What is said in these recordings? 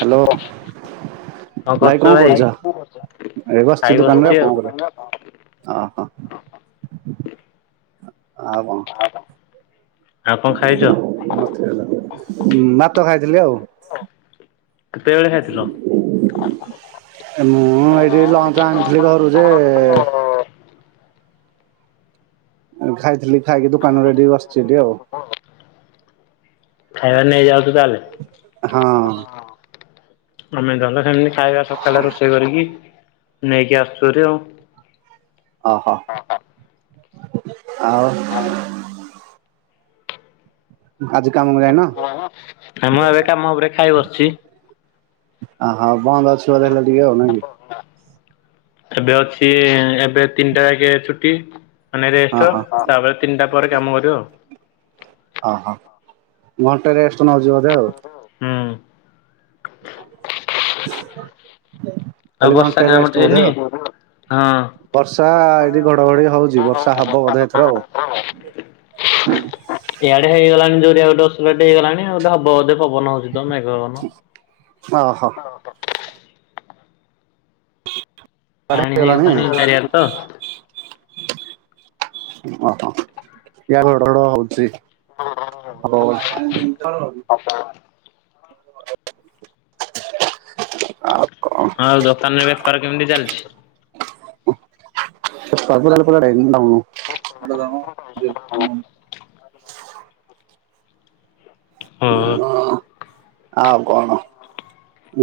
Hello. ଭାଇ କଣ କରୁଚ ଏଇ ଖାଇ ବସିଚି ଦୋକାନରେ ବସିଛି ଆଉ କଣ କରିବା। ଅ ହ ଆଉ କଣ? ଆଉ କଣ ଖାଇଚ? ବାତ ଖାଇଥିଲି ଆଉ କେତେବେଳେ ଖାଇଥିଲ? ହଁ ମୁଁ ଏବେ ଏଇଠି ଲଞ୍ଚ ଆଣିଥିଲି ଘରୁ ବା ଯେ [unintelligible] ଉଁ ଖାଇଥିଲି ଖାଇକି ଦୋକାନ ରେ ଏଡି ବସିଚି ଏଡି ଆଉ। ହଁ। ଖାଇବା ନେଇ ଯାଉଛୁ ତାହେଲେ ହଁ ହଁ ମାନେ ଗଲେ ଖାଲି ଖାଇଆ ସକାଳେ ରୋଷେଇ କରିକି ନେଇକି ଆସୁଚୁ ହେରି ଆଉ। ଅ ହ ଆଉ ଅ। ଆଜି କାମ କ ମୁଁ ଏବେ କାମ ଉପରେ ଖାଇ ବସିଚି। ଅ ହ ବନ୍ଦ ଅ [unintelligible] ଏବେ ଅଛି ଏବେ ତିନିଟା ଆଗେ ଛୁଟି ମାନେ ରେଷ୍ଟ ଓହୋ ତାପରେ ତିନିଟା ପରେ କାମ କରିବ ଆଉ। ଅହ ଘଣ୍ଟେ ରେଷ୍ଟ ନଉଚି ବୋଧେ ଆଉ। ହୁଁ। ଆଉ କଇଲି ବର୍ଷା ଘଣ୍ଟେ କାଁ ପଟେ ରେଷ୍ଟ ହେଇନି? ବୋଧେ ଆଉ। ହଁ। ବର୍ଷା ଏଇଠି ଘଡଘଡି ହଉଚି ବର୍ଷା ହବ ବୋଧେ ଏଥର ଆଉ। ହଁ। ଏଇଆଡେ ହେଇଗଲାଣି ଯୋରିିଆ ଗୋଟେ ଅସରେଟ ହେଇଗଲାଣି। ଆଉ ଗୋଟେ ହବ ବୋଧେ ପବନ ହଉଛି ତ ମେଘ ପବନ। ଓ ହୋ। ସାଡ଼େ ପାଣି ହେଇଗଲାଣି? ଚାରିଆଡେ ତ। ଓହୋ। ୟା ରଡ଼ ରଡ଼ ହଉଛି। ହଵ ବୋଧେ। ହ [unintelligible] ଆଉ କଣ? ହଁ ଆଉ ଦୋକାନରେ ବେପାର କେମିତି ଚାଲିଛି। ସେଲେ ପରୋଇଣ [unintelligible] ହଁ ଉଁ ଅଁ। ଆଉ କଣ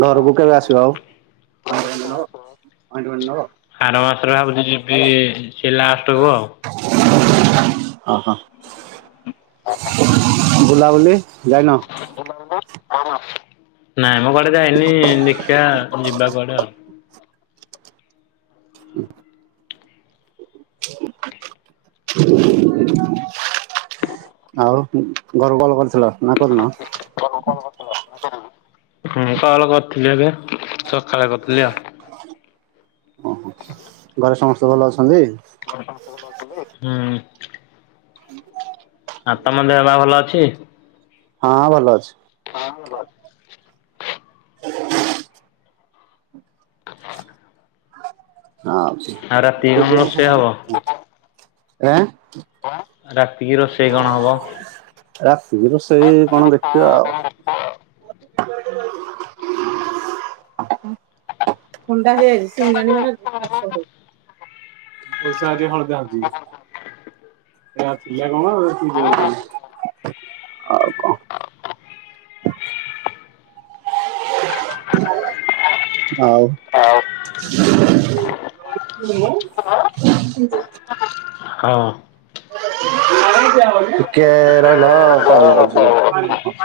ଘରକୁ କେବେ ଆସିବ ଆଉ। ଆଇଣ୍ଟୁ ଅନଳ। ଆାର ମାସରେ ଭାବୁଛି ଯିବି ସେଇ ଲାଷ୍ଟକୁ ଆଉ। ଅ ହଁ। ବୁଲା ବୁଲି ଯାଇନ। କୌମାଣଙ୍କୁ। କୋଉଦିନ ନାଇଁ ମୋ କୁଆଡେ ଯାଇନି ଦେଖିବା ଯିବା କୁଆଡେ ଆଉ। ହୁଁ। ଆଉ ଘର ଭଲ କରିଥିଲ ନା କରୁନ। ହୁଁ କଲ କରିଥିଲି ଏବେ ସକାଳେ କରିଥିଲି ଆଉ। ଘରେ ସମସ୍ତେ ଭଲ ଅଛନ୍ତି। କଣ ସବୁ କହୁନ। ହୁଁ। ଆ ତମ ଦେହ ପା ଭଲ ଅଛି। ହଁ ଭଲ ଅଛି। ହଁ ଭଲ ଅଛି। ହ [unintelligible] ହଁ ଅଛି। ଆଉ ରାତିକି କଣ ରୋଷେଇ ହବ? ରାତିକି ରୋଷେଇ କଣ ହବ। ରାତିିକି ରୋଷେଇ କଣ ଦେଖିବା ଆଉ। ଭିତରେ କେବେ ରହିଛୁ। ଥଣ୍ଡା ହେଇଯାଇଛି ସିଂଘାଣି ବାହାରୁଛି ଖାଶ ହୋଉଛି। ପଇସା ଏଠି ହଯାନ୍ତି। ସେଆ ଥିଲା କଣ କି ପାଇଁ ଆଉ କଣ। ଆଉ। ଧରିବୁନୁ ଦେ ହଁ। ଟିକେ ରହିଲ କଲ୍ କରୁଛି ରୁହ।